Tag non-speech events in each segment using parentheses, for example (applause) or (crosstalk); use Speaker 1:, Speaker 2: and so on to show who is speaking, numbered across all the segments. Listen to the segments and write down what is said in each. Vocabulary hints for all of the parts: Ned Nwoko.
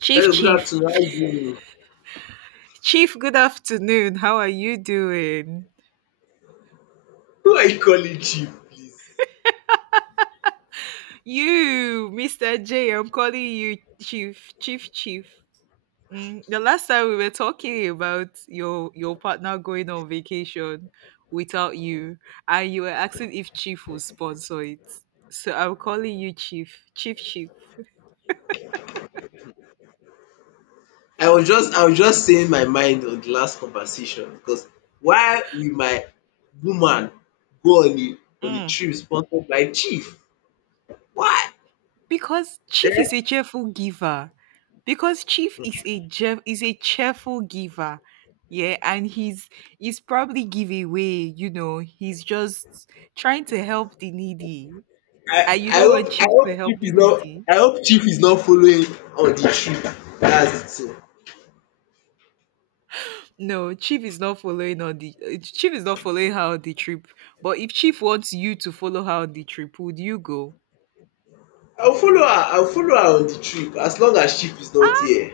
Speaker 1: Chief,
Speaker 2: Hello, good
Speaker 1: Chief.
Speaker 2: afternoon. How you doing?
Speaker 1: Chief, good afternoon. How are you doing?
Speaker 2: Who are you calling chief, please?
Speaker 1: You, Mr. J, I'm calling you Chief, Chief, Chief. Mm, the last time we were talking about your partner going on vacation without you, and you were asking if Chief would sponsor it. So I'm calling you Chief, Chief, Chief.
Speaker 2: I was just saying my mind on the last conversation because why will my woman go on a
Speaker 1: Mm.
Speaker 2: trip sponsored by chief? Why?
Speaker 1: Because Chief
Speaker 2: Eh?
Speaker 1: is a cheerful giver. Because Chief is a is a cheerful giver. Yeah, and he's probably give away, you know, he's just trying to help the needy. And
Speaker 2: I,
Speaker 1: you
Speaker 2: I
Speaker 1: don't
Speaker 2: hope
Speaker 1: want
Speaker 2: I
Speaker 1: Chief to
Speaker 2: hope
Speaker 1: help
Speaker 2: chief
Speaker 1: the
Speaker 2: is not
Speaker 1: needy.
Speaker 2: I hope chief is not following on the trip. That's it. So
Speaker 1: No, Chief is not following on the Chief is not following her on the trip. But if Chief wants you to follow her on the trip, would you go?
Speaker 2: I'll follow her on the trip as long as chief is not here.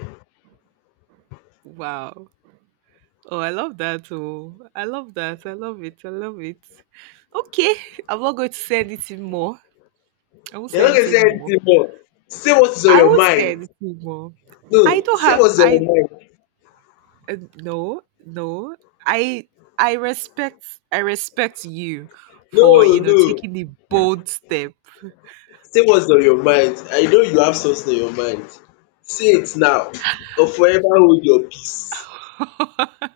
Speaker 1: Wow. Oh, I love that. Oh, I love that. I love it. I love it. Okay. I'm not going to say anything more. I won't say
Speaker 2: You're not gonna say
Speaker 1: anything more.
Speaker 2: anything more. Say what is on
Speaker 1: I
Speaker 2: your
Speaker 1: won't say
Speaker 2: mind.
Speaker 1: anything more.
Speaker 2: No,
Speaker 1: I don't
Speaker 2: say
Speaker 1: have,
Speaker 2: what's on your
Speaker 1: I,
Speaker 2: mind.
Speaker 1: uh, no, no. I, I respect, I respect you
Speaker 2: No,
Speaker 1: for,
Speaker 2: no.
Speaker 1: taking the bold step.
Speaker 2: Say what's on your mind. I know you have something on your mind. Say it now or forever hold your peace.
Speaker 1: (laughs)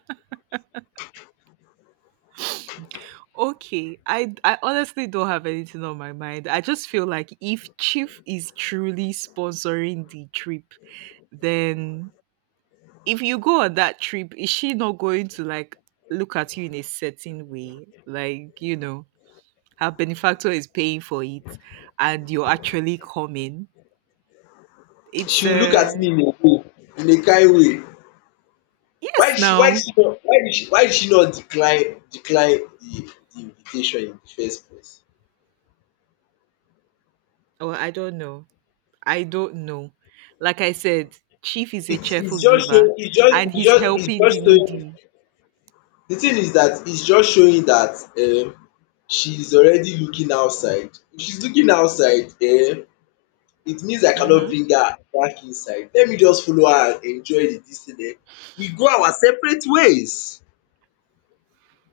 Speaker 1: Okay. I honestly don't have anything on my mind. I just feel like if Chief is truly sponsoring the trip, then if you go on that trip, is she not going to like look at you in a certain way? Like, you know, her benefactor is paying for it and you're actually coming. It's
Speaker 2: She will look at me in a way, in a kind way.
Speaker 1: Yes
Speaker 2: Why did
Speaker 1: now.
Speaker 2: she not why did she Why did she not decline the invitation in the first place?
Speaker 1: Well, I don't know. I don't know. Like I said, Chief is a cheerful
Speaker 2: It's just
Speaker 1: giver
Speaker 2: showing it's just
Speaker 1: and
Speaker 2: it's
Speaker 1: he's
Speaker 2: just it's
Speaker 1: helping the
Speaker 2: just showing
Speaker 1: needy.
Speaker 2: The thing is that it's just showing that um she is already looking outside. If she's looking outside, it means I cannot
Speaker 1: Mm-hmm.
Speaker 2: bring her back inside. Let me just follow her and enjoy the dis thing. We go our separate ways.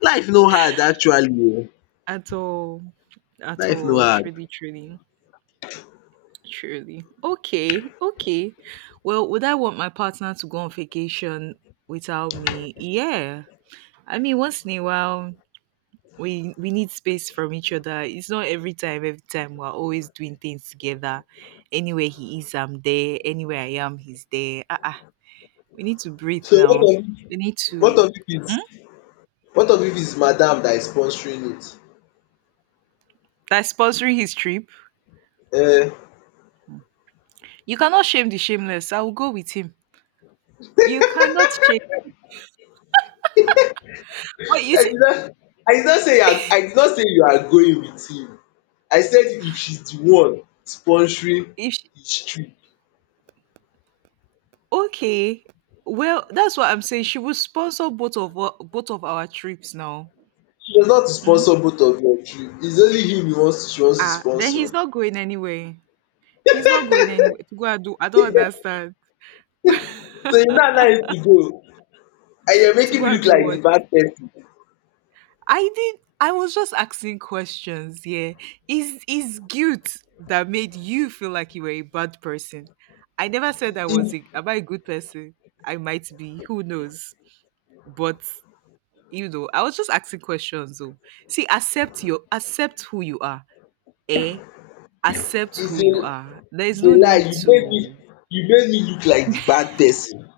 Speaker 2: Life no hard actually oo,
Speaker 1: At all. At
Speaker 2: life no
Speaker 1: all.
Speaker 2: hard.
Speaker 1: Truly, truly. Truly. Okay. Okay. Well, would I want my partner to go on vacation without me? Yeah. I mean, once in a while, we need space from each other. It's not every time. Every time we're always doing things together. Anywhere he is, I'm there. Anywhere I am, he's there. We need to breathe
Speaker 2: So what
Speaker 1: now.
Speaker 2: of if
Speaker 1: We need
Speaker 2: what
Speaker 1: to.
Speaker 2: of if
Speaker 1: Hmm?
Speaker 2: it's what of if it's madam that is sponsoring it?
Speaker 1: That's sponsoring his trip.
Speaker 2: um
Speaker 1: You cannot shame the shameless. I will go with him. You cannot shame. What you
Speaker 2: I did
Speaker 1: think?
Speaker 2: not I did not say you are going with him. I said if she's the one sponsoring his trip.
Speaker 1: Okay. Well, that's what I'm saying. She will sponsor both of our trips now.
Speaker 2: She was not to
Speaker 1: Mm?
Speaker 2: sponsor both of your trip. It's only him you want she wants to
Speaker 1: Ah, then he's
Speaker 2: sponsor.
Speaker 1: not going anywhere. He's not going anywhere to go and do. I don't understand.
Speaker 2: So you now allow him to go, and you're
Speaker 1: (laughs) To
Speaker 2: making
Speaker 1: go
Speaker 2: me
Speaker 1: and
Speaker 2: look
Speaker 1: do
Speaker 2: like the
Speaker 1: what?
Speaker 2: bad person.
Speaker 1: I did. I was just asking questions. Yeah, is guilt that made you feel like you were a bad person? I never said I was.
Speaker 2: It,
Speaker 1: A, am I a good person? I might be. Who knows? But you know, I was just asking questions though. See, accept who you are. Eh? Accept
Speaker 2: it's
Speaker 1: who
Speaker 2: a
Speaker 1: you are. There is
Speaker 2: it's a
Speaker 1: no
Speaker 2: lie.
Speaker 1: need to.
Speaker 2: You made me look like the bad person.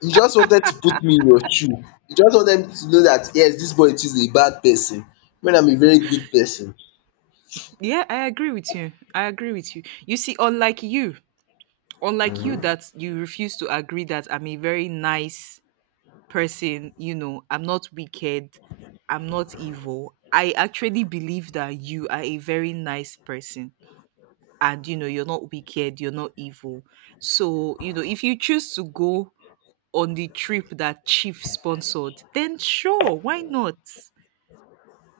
Speaker 2: You just wanted to put me in your shoe. You just wanted me to know that yes, this boy is a bad person when I'm a very good person.
Speaker 1: Yeah, I agree with you. I agree with you. You see, unlike you that you refuse to agree that I'm a very nice person, you know, I'm not wicked, I'm not evil. I actually believe that you are a very nice person and you know, you're not wicked, you're not evil. So, you know, if you choose to go on the trip that Chief sponsored, then sure, why not?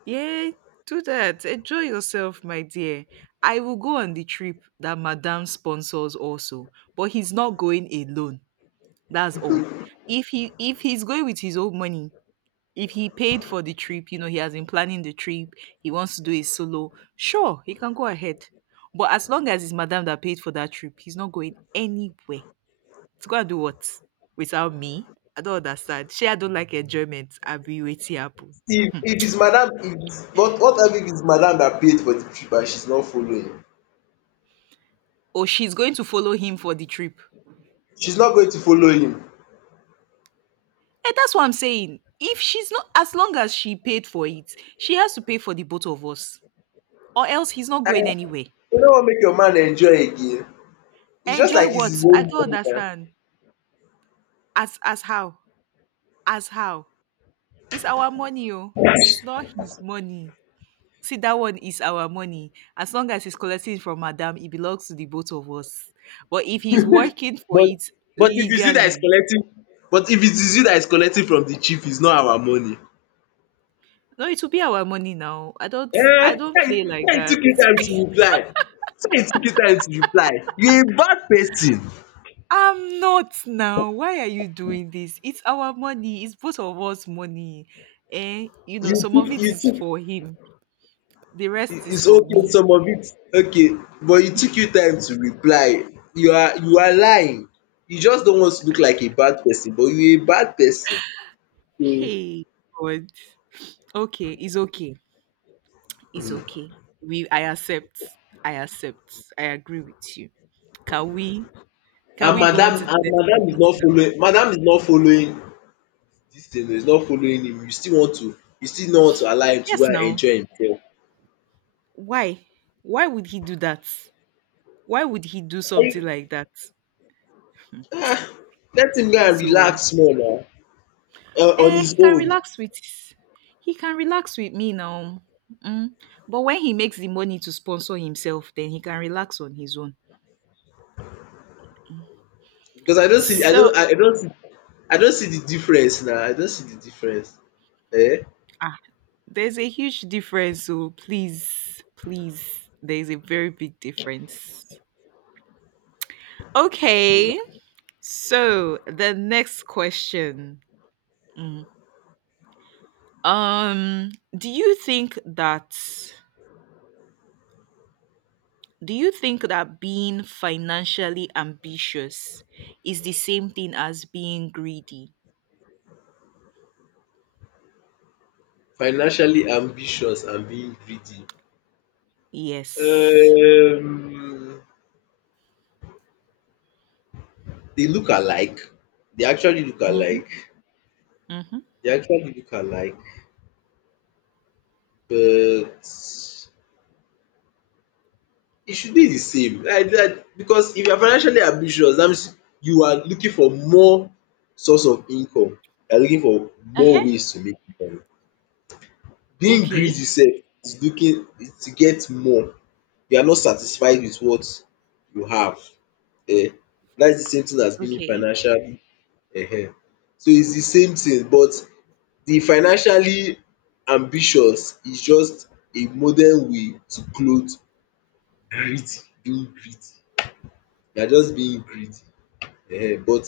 Speaker 1: Yeah, do that. Enjoy yourself, my dear. I will go on the trip that Madame sponsors also, but he's not going alone. That's all. If he's going with his own money, if he paid for the trip, you know, he has been planning the trip, he wants to do a solo, sure, he can go ahead. But as long as it's Madame that paid for that trip, he's not going anywhere. To go and do what? Without me? I don't understand. She, I don't like enjoyment. I'll be waiting happen.
Speaker 2: If it's madam if it's what if it's madam that paid for the trip and she's not following?
Speaker 1: Or she's going to follow him for the trip.
Speaker 2: She's not going to follow him.
Speaker 1: And that's what I'm saying. If she's not, as long as she paid for it, she has to pay for the both of us. Or else he's not going
Speaker 2: And
Speaker 1: anywhere.
Speaker 2: you no wan make your man enjoy again. It's just
Speaker 1: Enjoy
Speaker 2: like it's
Speaker 1: what?
Speaker 2: his
Speaker 1: I
Speaker 2: own
Speaker 1: don't
Speaker 2: money na.
Speaker 1: understand. As how? As how? It's our money, oh. It's not his money. See, that one is our money. As long as he's collecting it from Madam, it belongs to the both of us. But if he's working for
Speaker 2: But
Speaker 1: it
Speaker 2: but if it's you that is
Speaker 1: legally,
Speaker 2: collecting but if it is you that is collecting from the chief, it's not our money.
Speaker 1: no, it will be our money now.
Speaker 2: Eh!
Speaker 1: I don't
Speaker 2: Why you
Speaker 1: play like
Speaker 2: why you
Speaker 1: that.
Speaker 2: took you time to reply? Why you took you time to reply? You a bad person.
Speaker 1: I'm not now. Why are you doing this? It's our money. It's both of us money. Eh? You know, some of it
Speaker 2: You
Speaker 1: is
Speaker 2: took
Speaker 1: for him. The
Speaker 2: I-
Speaker 1: rest is
Speaker 2: it's
Speaker 1: for
Speaker 2: okay
Speaker 1: me.
Speaker 2: some of it, okay, but you took you time to reply. You are lying. You just don't want to look like a bad person but you a bad person. So
Speaker 1: Hey, God. Okay, it's okay. It's okay. We I accept. I accept. I agree with you. Can we Can
Speaker 2: and
Speaker 1: we go
Speaker 2: madam
Speaker 1: on to the
Speaker 2: and
Speaker 1: next
Speaker 2: madam is
Speaker 1: topic
Speaker 2: not
Speaker 1: now?
Speaker 2: following madam is not following. This thing is not following him, you still want to, you still no want to allow him to go
Speaker 1: Yes,
Speaker 2: and
Speaker 1: now.
Speaker 2: enjoy himself.
Speaker 1: Why? Why would he do that? Why would he do something
Speaker 2: Like,
Speaker 1: like that?
Speaker 2: let him go and
Speaker 1: Please, oh.
Speaker 2: relax small now on
Speaker 1: Eh,
Speaker 2: his
Speaker 1: he can
Speaker 2: own
Speaker 1: relax with. He can relax with me now. Mm. But when he makes the money to sponsor himself, then he can relax on his own.
Speaker 2: because
Speaker 1: So
Speaker 2: I don't see the difference now. I don't see the difference. Eh?
Speaker 1: ah, there's a huge difference. So please, please, there's a very big difference. Okay. So the next question. Mhm. Um, do you think that do you think that being financially ambitious is the same thing as being greedy?
Speaker 2: Financially ambitious and being greedy.
Speaker 1: Yes.
Speaker 2: Um they look alike, they actually look
Speaker 1: Mm-hmm.
Speaker 2: alike,
Speaker 1: Mm-hmm.
Speaker 2: they actually look alike, but it should be the same like because if you are financially ambitious dat means you are looking for more source of income, you are looking for more
Speaker 1: Uh-huh.
Speaker 2: ways to make money. Being greedy
Speaker 1: Okay.
Speaker 2: sef is looking is to get more, you are not satisfied with what you have. um Dat the same thing as being
Speaker 1: Okay.
Speaker 2: financially um. So it's the same thing, but the financially ambitious is just a modern way to cloth greed, being greedy. You are just being greedy. But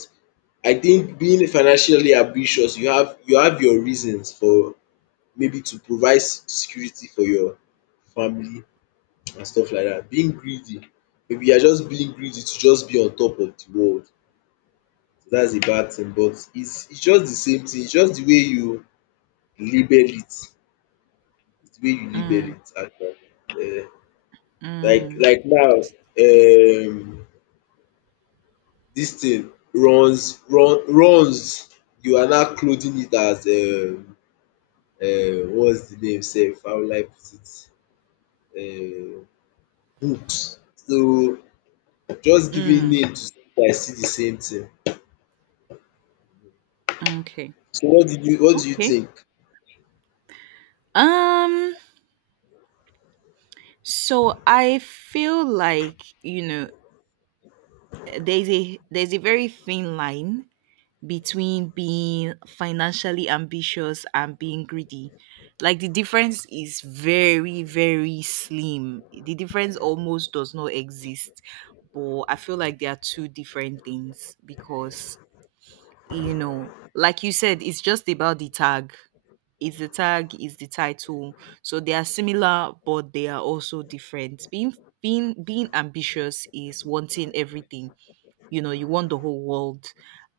Speaker 2: I think being financially ambitious, you have your reasons for, maybe to provide se- security for your family and stuff like dat. Being greedy, maybe you are just being greedy to just be on top of de world. Dats a bad thing but its just de same thing, its just de way you label it, de way you label
Speaker 1: Mm,
Speaker 2: it actually.
Speaker 1: mm,
Speaker 2: Like now, um dis thing runs, you are now clothing it as what's the name sef, how will I put it, books. So just giving
Speaker 1: mm,
Speaker 2: name to something that is still the same thing.
Speaker 1: okay.
Speaker 2: So what do you
Speaker 1: Okay.
Speaker 2: think?
Speaker 1: Um, so I feel like, you know, there's a very thin line between being financially ambitious and being greedy. Like the difference is very, very slim. The difference almost does not exist. But I feel like they are two different things because, you know, like you said, it's just about the tag. It's the tag, is the title. So they are similar, but they are also different. Being ambitious is wanting everything, you know, you want the whole world,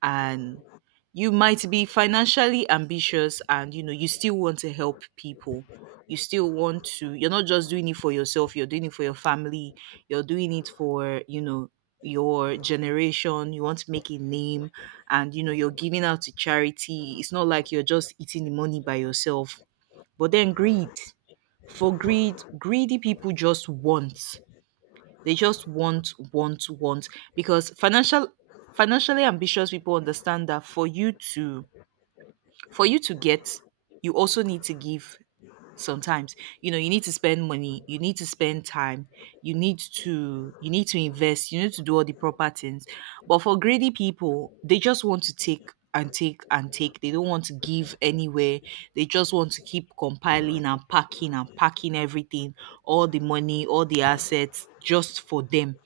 Speaker 1: and you might be financially ambitious and you know you still want to help people. You still want to you're not just doing it for yourself, you're doing it for your family, you're doing it for, you know, your generation. You want to make a name and, you know, you're giving out to charity. It's not like you're just eating the money by yourself. But then greed, for greed greedy people just want, they just want, want. Because financially ambitious people understand that for you to, for you to get, you also need to give sometimes. You know, you need to spend money, you need to spend time, you need to, invest, you need to do all the proper things. But for greedy people, they just want to take and take and take. They don't want to give anywhere. They just want to keep compiling and packing everything, all the money, all the assets just for them.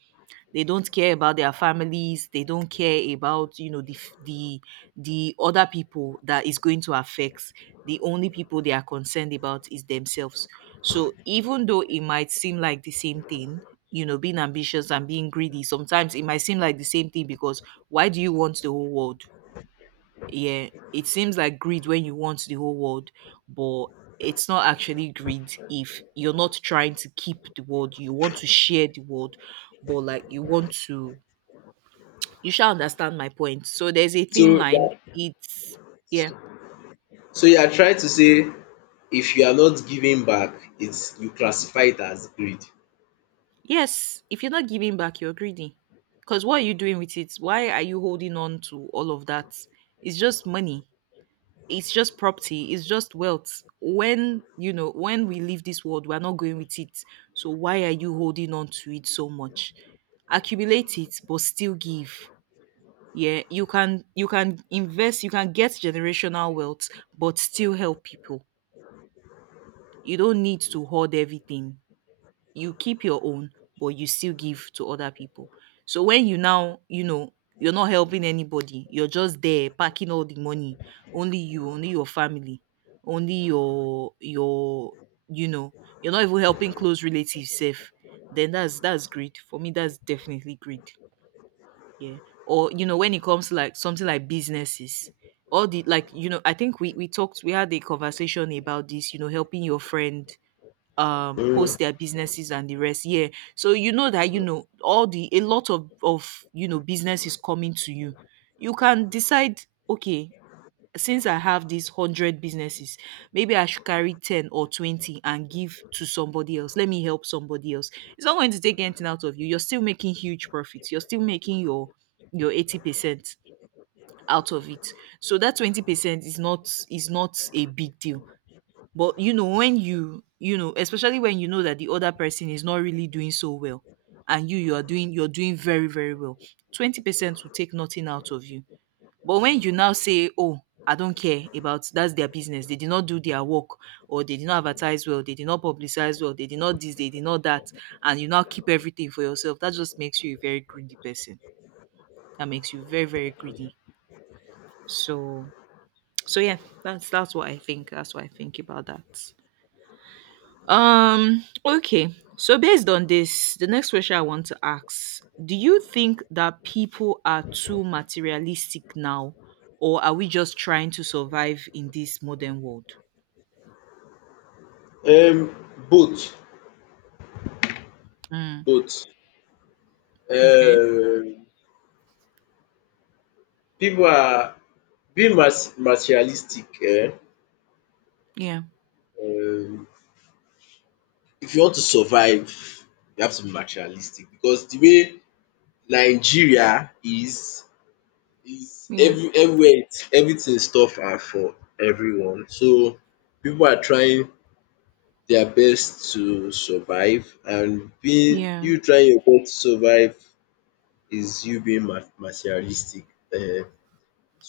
Speaker 1: They don't care about their families. They don't care about, you know, the other people that is going to affect. The only people they are concerned about is themselves. So even though it might seem like the same thing, you know, being ambitious and being greedy, sometimes it might seem like the same thing. Because why do you want the whole world? Yeah, it seems like greed when you want the whole world. But it's not actually greed if you're not trying to keep the world, you want to share the world. But like you want to you shall understand my point. So there's a
Speaker 2: So
Speaker 1: thin
Speaker 2: yeah,
Speaker 1: line. It's Yeah.
Speaker 2: so you are trying to say if you are not giving back, it's you classify it as greed.
Speaker 1: Yes, if you're not giving back, you're greedy. Because what are you doing with it? Why are you holding on to all of that? It's just money, it's just property, it's just wealth. When, you know, when we leave this world, we're not going with it. So why are you holding on to it so much? Accumulate it but still give. Yeah, you can, invest, you can get generational wealth, but still help people. You don't need to hoard everything. You keep your own, but you still give to other people. So when you now, you know, you're not helping anybody, you're just there packing all the money, only you, only your family, only your you know, you're not even helping close relatives safe, then that's greed for me. That's definitely greed. Yeah. Or you know, when it comes to like something like businesses, all the, like, you know, I think we had a conversation about this, you know, helping your friend
Speaker 2: um
Speaker 1: post their businesses and the rest. Yeah. So, you know, that you know, all the, a lot of, you know, business is coming to you. You can decide, okay, since I have these 100 businesses, maybe I should carry 10 or 20 and give to somebody else. Let me help somebody else. It's not going to take anything out of you. You're still making huge profits. You're still making your 80% out of it. So that 20% is not a big deal. But you know, when you know, especially when you know that the other person is not really doing so well and you are doing you're doing very, very well, 20% will take nothing out of you. But when you now say, Oh, I don't care about that's their business, they did not do their work, or they did not advertise well, they did not publicize well, they did not this, they did not that, and you now keep everything for yourself, that just makes you a very greedy person. That makes you very, very greedy. So so yeah, that's what I think. That's what I think about that. Okay. So based on this, the next question I want to ask, do you think that people are too materialistic now or are we just trying to survive in this modern world?
Speaker 2: um Both.
Speaker 1: Mm,
Speaker 2: Both.
Speaker 1: okay.
Speaker 2: um Pipu are being mas materialistic.
Speaker 1: Yeah.
Speaker 2: Um if you want to survive, you have to be materialistic because the way Nigeria is
Speaker 1: Yeah.
Speaker 2: everywhere it's, everything stuff are for everyone. So people are trying their best to survive, and being
Speaker 1: Yeah.
Speaker 2: you trying your best to survive is you being ma materialistic. um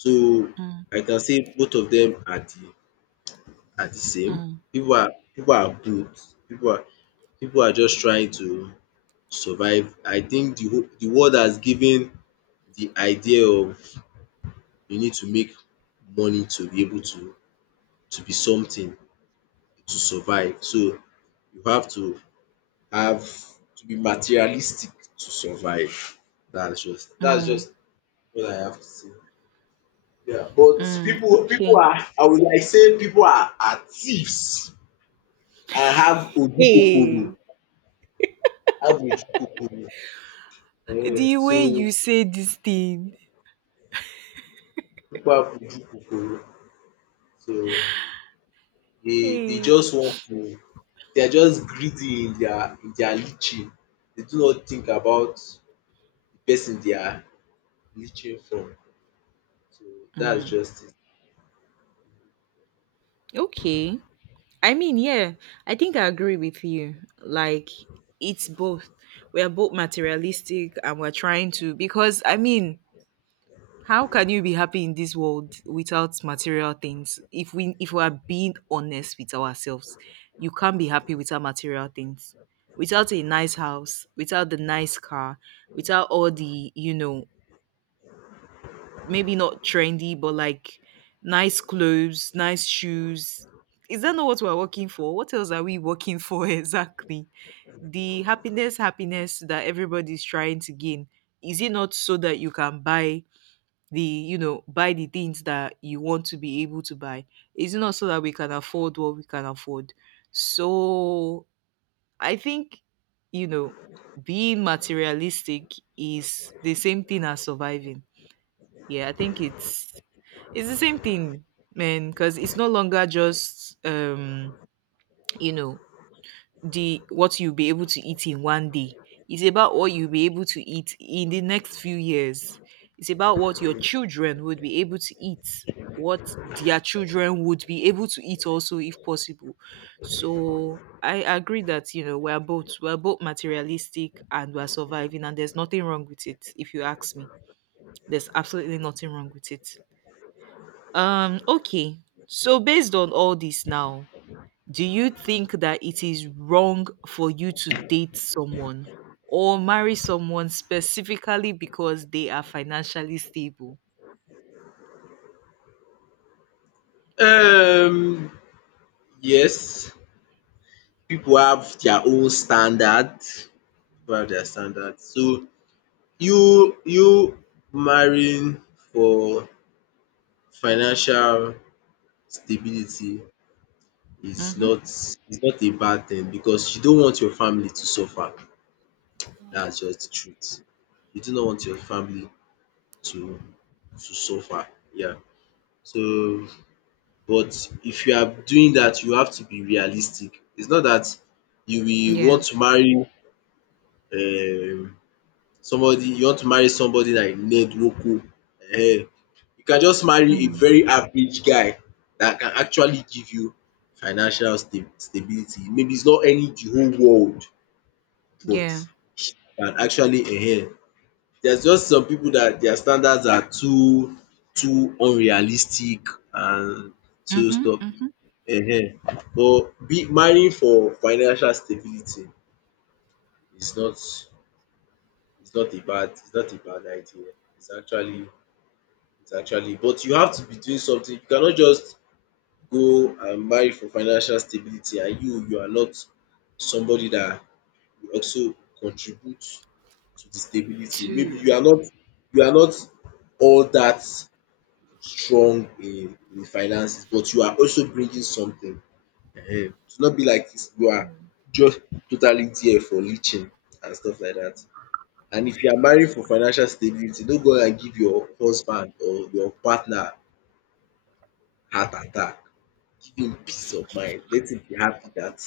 Speaker 2: So
Speaker 1: Mm,
Speaker 2: I can say both of them are the same.
Speaker 1: mm,
Speaker 2: People are both. People are just trying to survive. I think the world has given the idea of you need to make money to be able to be something, to survive. So you have to be materialistic to survive. That's just that's
Speaker 1: mm,
Speaker 2: just what I have to say. Yeah, but
Speaker 1: mm.
Speaker 2: people
Speaker 1: Okay.
Speaker 2: are, I would like say people are thieves. I have ojukokoro,
Speaker 1: Hey,
Speaker 2: I have ojukokoro.
Speaker 1: the
Speaker 2: So
Speaker 1: way you say this thing.
Speaker 2: people have ojukokoro. So they
Speaker 1: Hey.
Speaker 2: just want to, they are just greedy in their leeching. They do not think about the person they are leeching from. So that's
Speaker 1: Mm,
Speaker 2: just
Speaker 1: okay. I mean, yeah, I think I agree with you. Like, it's both. We are both materialistic and we're trying to, because I mean, how can you be happy in this world without material things? If we are being honest with ourselves, you can't be happy without material things. Without a nice house, without the nice car, without all the, you know, maybe not trendy, but like nice clothes, nice shoes. Is that not what we're working for? What else are we working for (laughs) exactly? The happiness, happiness that everybody's trying to gain. Is it not so that you can buy the, you know, buy the things that you want to be able to buy? Is it not so that we can afford what we can afford? So I think, you know, being materialistic is the same thing as surviving, yeah, I think it's the same thing, man, because it's no longer just you know, the what you'll be able to eat in one day. It's about what you'll be able to eat in the next few years. It's about what your children would be able to eat, what their children would be able to eat also if possible. So I agree that, you know, we're both materialistic and we're surviving and there's nothing wrong with it, if you ask me. There's absolutely nothing wrong with it. Okay. So based on all this now, do you think that it is wrong for you to date someone or marry someone specifically because they are financially stable?
Speaker 2: it. Yes, people have their own standard. People have their standard. So you marrying for financial stability is
Speaker 1: Mm-hmm.
Speaker 2: not a bad thing because you don't want your family to suffer. That's just the truth. You do not want your family to to suffer. Yeah. So but if you are doing that, you have to be realistic. It's not that you will
Speaker 1: Yeah.
Speaker 2: want to marry um somebody, you want to marry somebody like Ned Nwoko. You can just marry a
Speaker 1: Mm.
Speaker 2: very average guy that can actually give you financial sta stability. Maybe it's not any the whole world, but
Speaker 1: Yeah.
Speaker 2: can actually there's just some people that their standards are too too unrealistic and so
Speaker 1: Mm-hmm.
Speaker 2: stuff.
Speaker 1: Mm-hmm.
Speaker 2: um but be marrying for financial stability is not a bad is not a bad idea, is actually, is actually, but you have to be doing something. You cannot just go and marry for financial stability and you are not somebody that will also contribute to the stability. Maybe
Speaker 1: Two.
Speaker 2: you are not, you are not all that strong in finances, but you are also bringing something to not be like this, you are just totally there for leeching and stuff like that. And if you are marrying for financial stability, don't go and give your husband or your partner heart attack. Give him peace of mind, let him be happy that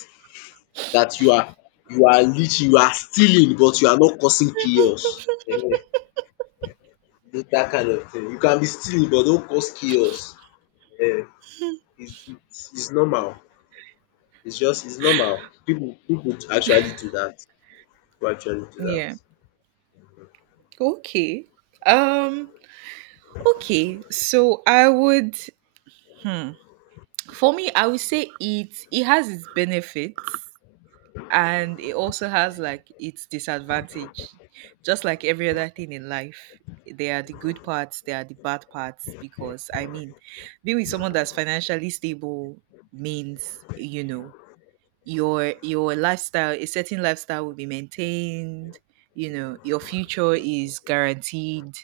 Speaker 2: that you are, you are leeching, you are stealing but you are not causing chaos um. Dat kind of thing. You can be stealing but don't cause chaos um. It's it's normal. It's normal. People people actually do that. People actually do that.
Speaker 1: Yeah. Okay. Um, okay. So I would hmm, for me, I would say it has its benefits. And it also has like its disadvantage, just like every other thing in life. There are the good parts, there are the bad parts, because I mean, being with someone that's financially stable means, you know, your lifestyle, a certain lifestyle will be maintained. You know, your future is guaranteed.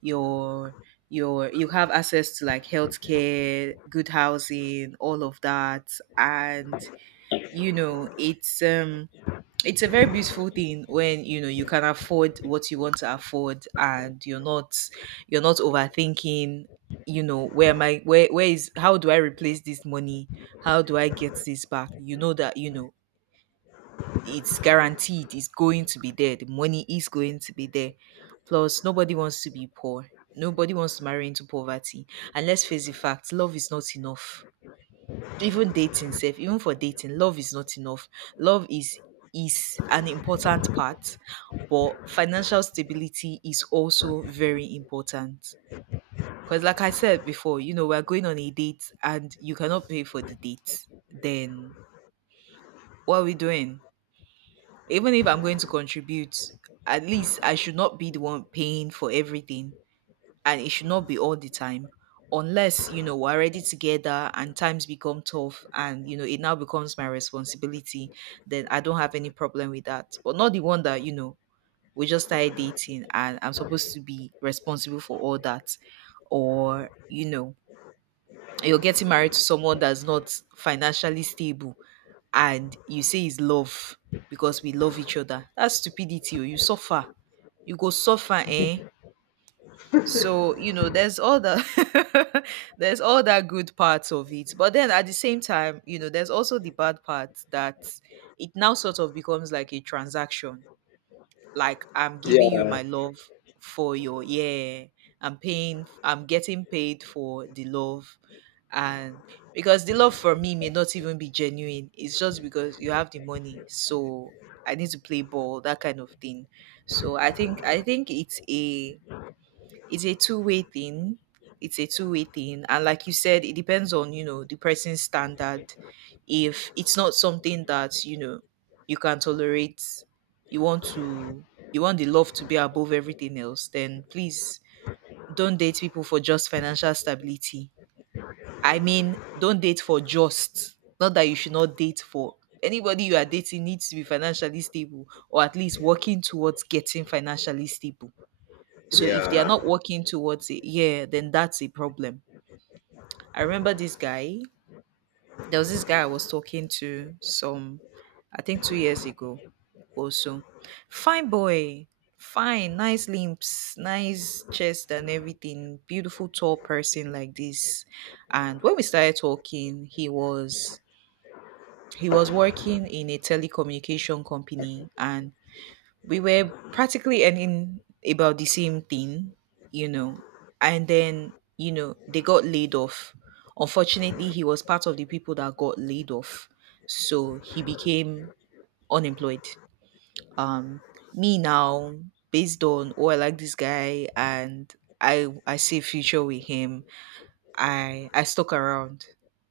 Speaker 1: your you have access to like healthcare, good housing, all of that. And you know, it's a very beautiful thing when you know you can afford what you want to afford and you're not overthinking. You know, where am I, where is, how do I replace this money, how do I get this back, you know, that, you know, it's guaranteed, it's going to be there, the money is going to be there. Plus nobody wants to be poor, nobody wants to marry into poverty, and let's face the fact, love is not enough. Even dating self, even for dating, love is not enough. Love is an important part, but financial stability is also very important. Because like I said before, you know, we're going on a date and you cannot pay for the date, then what are we doing? Even if I'm going to contribute, at least I should not be the one paying for everything, and it should not be all the time. Unless, you know, we're already together and times become tough and, you know, it now becomes my responsibility, then I don't have any problem with that, but not the one that, you know, we just started dating and I'm supposed to be responsible for all that. Or, you know, you're getting married to someone that's not financially stable and you say it's love, because we love each other, that's stupidity. Oh, you suffer, you go suffer eh. So, you know, there's all the (laughs) there's all that good parts of it. But then at the same time, you know, there's also the bad part that it now sort of becomes like a transaction. Like I'm giving you
Speaker 2: Yeah.
Speaker 1: my love for your yeah, I'm getting paid for the love. And because the love for me may not even be genuine. It's just because you have the money. So I need to play ball, that kind of thing. So I think it's a two-way thing. It's a two-way thing. And like you said, it depends on, you know, the person's standard. If it's not something that, you know, you can tolerate, you want to you want the love to be above everything else, then please don't date people for just financial stability. I mean, don't date for just. Not that you should not date for. Anybody you are dating needs to be financially stable or at least working towards getting financially stable, so if they are
Speaker 2: Yeah.
Speaker 1: not working towards it, yeah, then that's a problem. I remember this guy. There was this guy I was talking to some, I think 2 years ago or so. Fine boy, fine, nice limbs, nice chest and everything. Beautiful tall person like this. And when we started talking, he was working in a telecommunication company, and we were practically earning about the same thing, you know. And then, you know, they got laid off. Unfortunately, he was part of the people that got laid off. So he became unemployed. Um, me now, based on oh I like this guy and I see a future with him, I stuck around.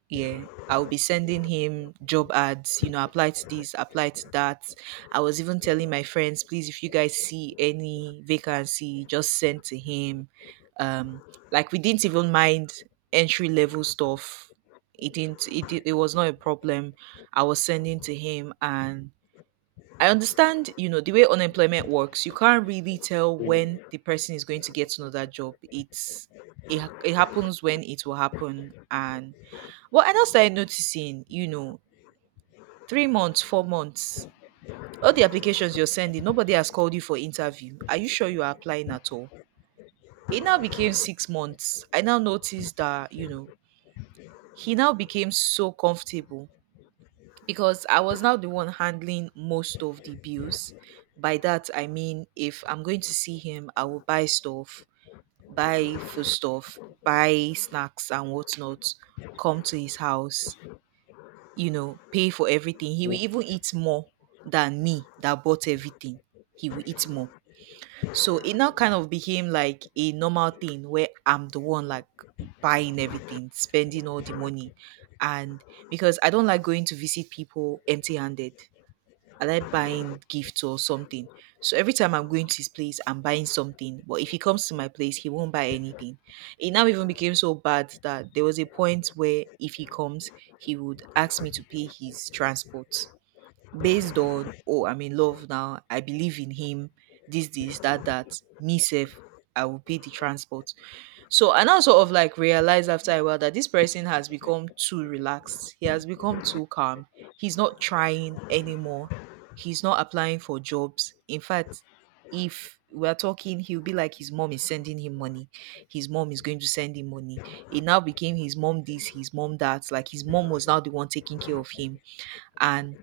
Speaker 1: Yeah. I would be sending him job ads, you know, apply to this, apply to that. I was even telling my friends, please, if you guys see any vacancy, just send to him. Um, like we didn't even mind entry level stuff. It didn't it, did, it was not a problem. I was sending to him and I understand, you know, the way unemployment works, you can't really tell when the person is going to get another job. It happens when it will happen. And what I now started noticing, you know, 3 months, 4 months, all the applications you're sending, nobody has called you for interview. Are you sure you are applying at all? It now became 6 months. I now noticed that, you know, he now became so comfortable because I was now the one handling most of the bills. By that, I mean if I'm going to see him, I will buy stuff, buy food stuff, buy snacks and whatnot, come to his house, you know, pay for everything. He will even eat more than me that bought everything. He will eat more. So it now kind of became like a normal thing where I'm the one like buying everything, spending all the money. And because I don't like going to visit people empty handed, I like buying gifts or something. So every time I'm going to his place, I'm buying something. But if he comes to my place, he won't buy anything. It now even became so bad that there was a point where if he comes, he would ask me to pay his transport. Based on, oh, I'm in love now, I believe in him, this, that, that, me self, I will pay the transport. So I now sort of like realized after a while that this person has become too relaxed. He has become too calm. He's not trying anymore. He's not applying for jobs. In fact, if we're talking, he'll be like his mom is sending him money. His mom is going to send him money. It now became his mom this, his mom that. Like his mom was now the one taking care of him. And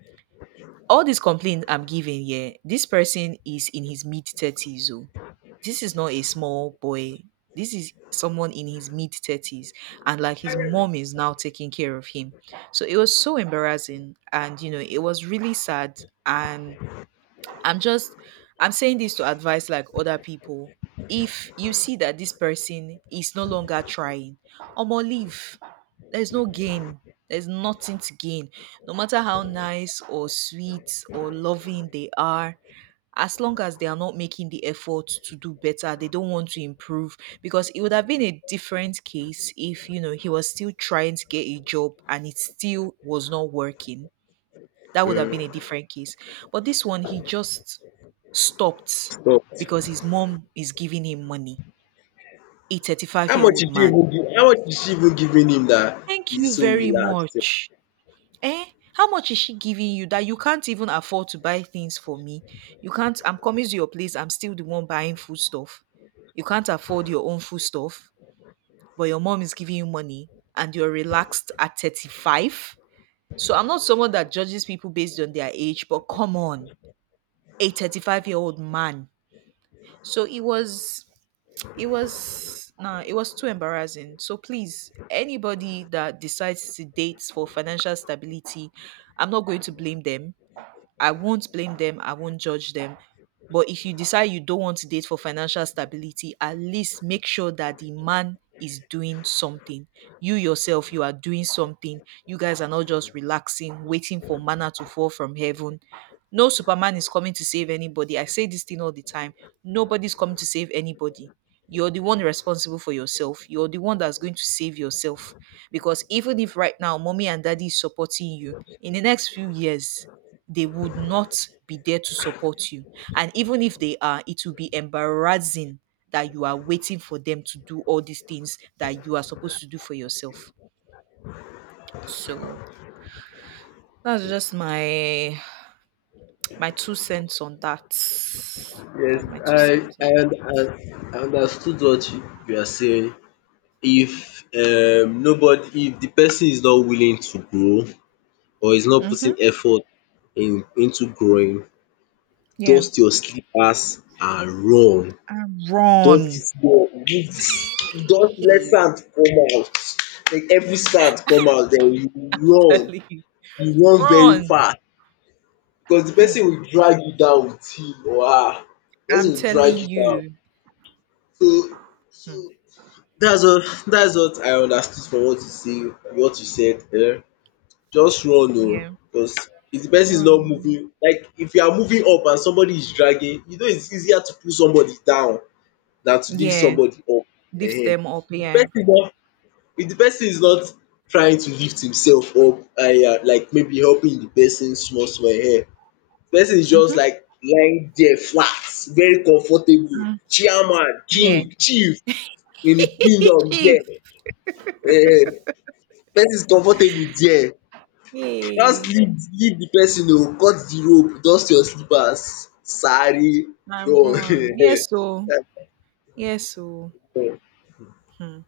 Speaker 1: all these complaints I'm giving here, this person is in his mid 30s. Oh. This is not a small boy. This is someone in his mid 30s. And like his mom is now taking care of him. So it was so embarrassing. And, you know, it was really sad. And I'm just I'm saying this to advise like other people. If you see that this person is no longer trying, omo leave. There's no gain. There's nothing to gain. No matter how nice or sweet or loving they are, as long as they are not making the effort to do better, they don't want to improve. Because it would have been a different case if, you know, he was still trying to get a job and it still was not working, that would have been a
Speaker 2: Mm.
Speaker 1: different case. But this one, he just stopped
Speaker 2: So
Speaker 1: because his mom is giving him money. A 35 year old man.
Speaker 2: how much is she even giving him that
Speaker 1: Thank
Speaker 2: he's
Speaker 1: you
Speaker 2: so
Speaker 1: very
Speaker 2: relaxed?
Speaker 1: much. Eh? How much is she giving you that you can't even afford to buy things for me? You can't, I'm coming to your place, I'm still the one buying food stuff. You can't afford your own food stuff, but your mom is giving you money and you're relaxed at 35. So I'm not someone that judges people based on their age, but come on, a 35-year-old man. So it was nah, it was too embarrassing. So please, anybody that decides to date for financial stability, I'm not going to blame them. I won't blame them. I won't judge them. But if you decide you don't want to date for financial stability, at least make sure that the man is doing something. You yourself, you are doing something. You guys are not just relaxing, waiting for manna to fall from heaven. No Superman is coming to save anybody. I say this thing all the time. Nobody's coming to save anybody. You're the one responsible for yourself. You're the one that's going to save yourself. Because even if right now mommy and daddy is supporting you, in the next few years, they would not be there to support you. And even if they are, it will be embarrassing that you are waiting for them to do all these things that you are supposed to do for yourself. So that's just my two cents on that.
Speaker 2: Yes,
Speaker 1: That's my two
Speaker 2: I
Speaker 1: cents
Speaker 2: I,
Speaker 1: on.
Speaker 2: und- I understood what you are saying. If nobody, if the person is not willing to grow or is not
Speaker 1: Mm-hmm.
Speaker 2: putting effort in into growing,
Speaker 1: Yeah,
Speaker 2: dust your slippers and run.
Speaker 1: and
Speaker 2: Dust it
Speaker 1: run.
Speaker 2: well, remove, just let
Speaker 1: Hey,
Speaker 2: sand come out, make every sand come out, den you
Speaker 1: (laughs)
Speaker 2: run.
Speaker 1: telling you,
Speaker 2: You run very
Speaker 1: run.
Speaker 2: fast because the
Speaker 1: Hmm.
Speaker 2: person will drag you down with him or her, the
Speaker 1: I'm
Speaker 2: person will drag
Speaker 1: telling
Speaker 2: you down.
Speaker 1: you.
Speaker 2: So so,
Speaker 1: Hmm.
Speaker 2: dats what, dats what I understood from what you say, what you said. Just run oo,
Speaker 1: Yeah,
Speaker 2: because if the person is not
Speaker 1: run.
Speaker 2: moving, like if you are moving up and somebody is dragging, you know it's easier to pull somebody down na to lift
Speaker 1: Yeah,
Speaker 2: somebody up.
Speaker 1: lift
Speaker 2: .
Speaker 1: them up.
Speaker 2: If de
Speaker 1: Yeah.
Speaker 2: person no if de person is not trying to lift himself up, like maybe helping de person small small, person is
Speaker 1: Mm-hmm.
Speaker 2: just like lying there flat, very comfortable,
Speaker 1: Mm-hmm.
Speaker 2: chairman,
Speaker 1: Yeah.
Speaker 2: king, chief in his
Speaker 1: (laughs)
Speaker 2: kingdom
Speaker 1: Chief.
Speaker 2: there, um, person is comfortable there, just
Speaker 1: Yay.
Speaker 2: lift de person oo, cut de rope, dust your slippers, sare
Speaker 1: I'm
Speaker 2: run (laughs)
Speaker 1: wrong.
Speaker 2: .
Speaker 1: Yes, so.
Speaker 2: That's
Speaker 1: Yes, so.
Speaker 2: my own.
Speaker 1: Hmm.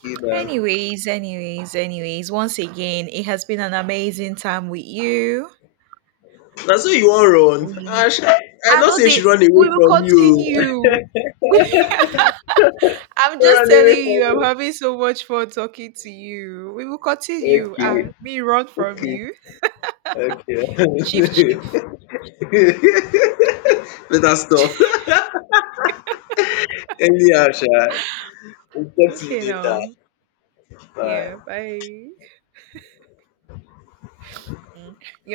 Speaker 2: Okay na.
Speaker 1: Anyways, anyways, anyways, once again, it has been an amazing time with you.
Speaker 2: Na so you wan run?
Speaker 1: We,
Speaker 2: Ah sha, I
Speaker 1: I
Speaker 2: know
Speaker 1: know
Speaker 2: say she
Speaker 1: they,
Speaker 2: run away
Speaker 1: we will
Speaker 2: from you oo.
Speaker 1: continue. (laughs) I'm
Speaker 2: No (laughs)
Speaker 1: just
Speaker 2: run away
Speaker 1: telling
Speaker 2: from
Speaker 1: you, I'm having so much fun talking to you. We will
Speaker 2: me.
Speaker 1: continue. Ah, me run from
Speaker 2: Okay,
Speaker 1: you.
Speaker 2: okay,
Speaker 1: Chief,
Speaker 2: okay.
Speaker 1: chief.
Speaker 2: (laughs) Better stop. (laughs) Anyhow sha, we'll talk to you
Speaker 1: Okay,
Speaker 2: later.
Speaker 1: now.
Speaker 2: Bye.
Speaker 1: Yeah, bye. Mm.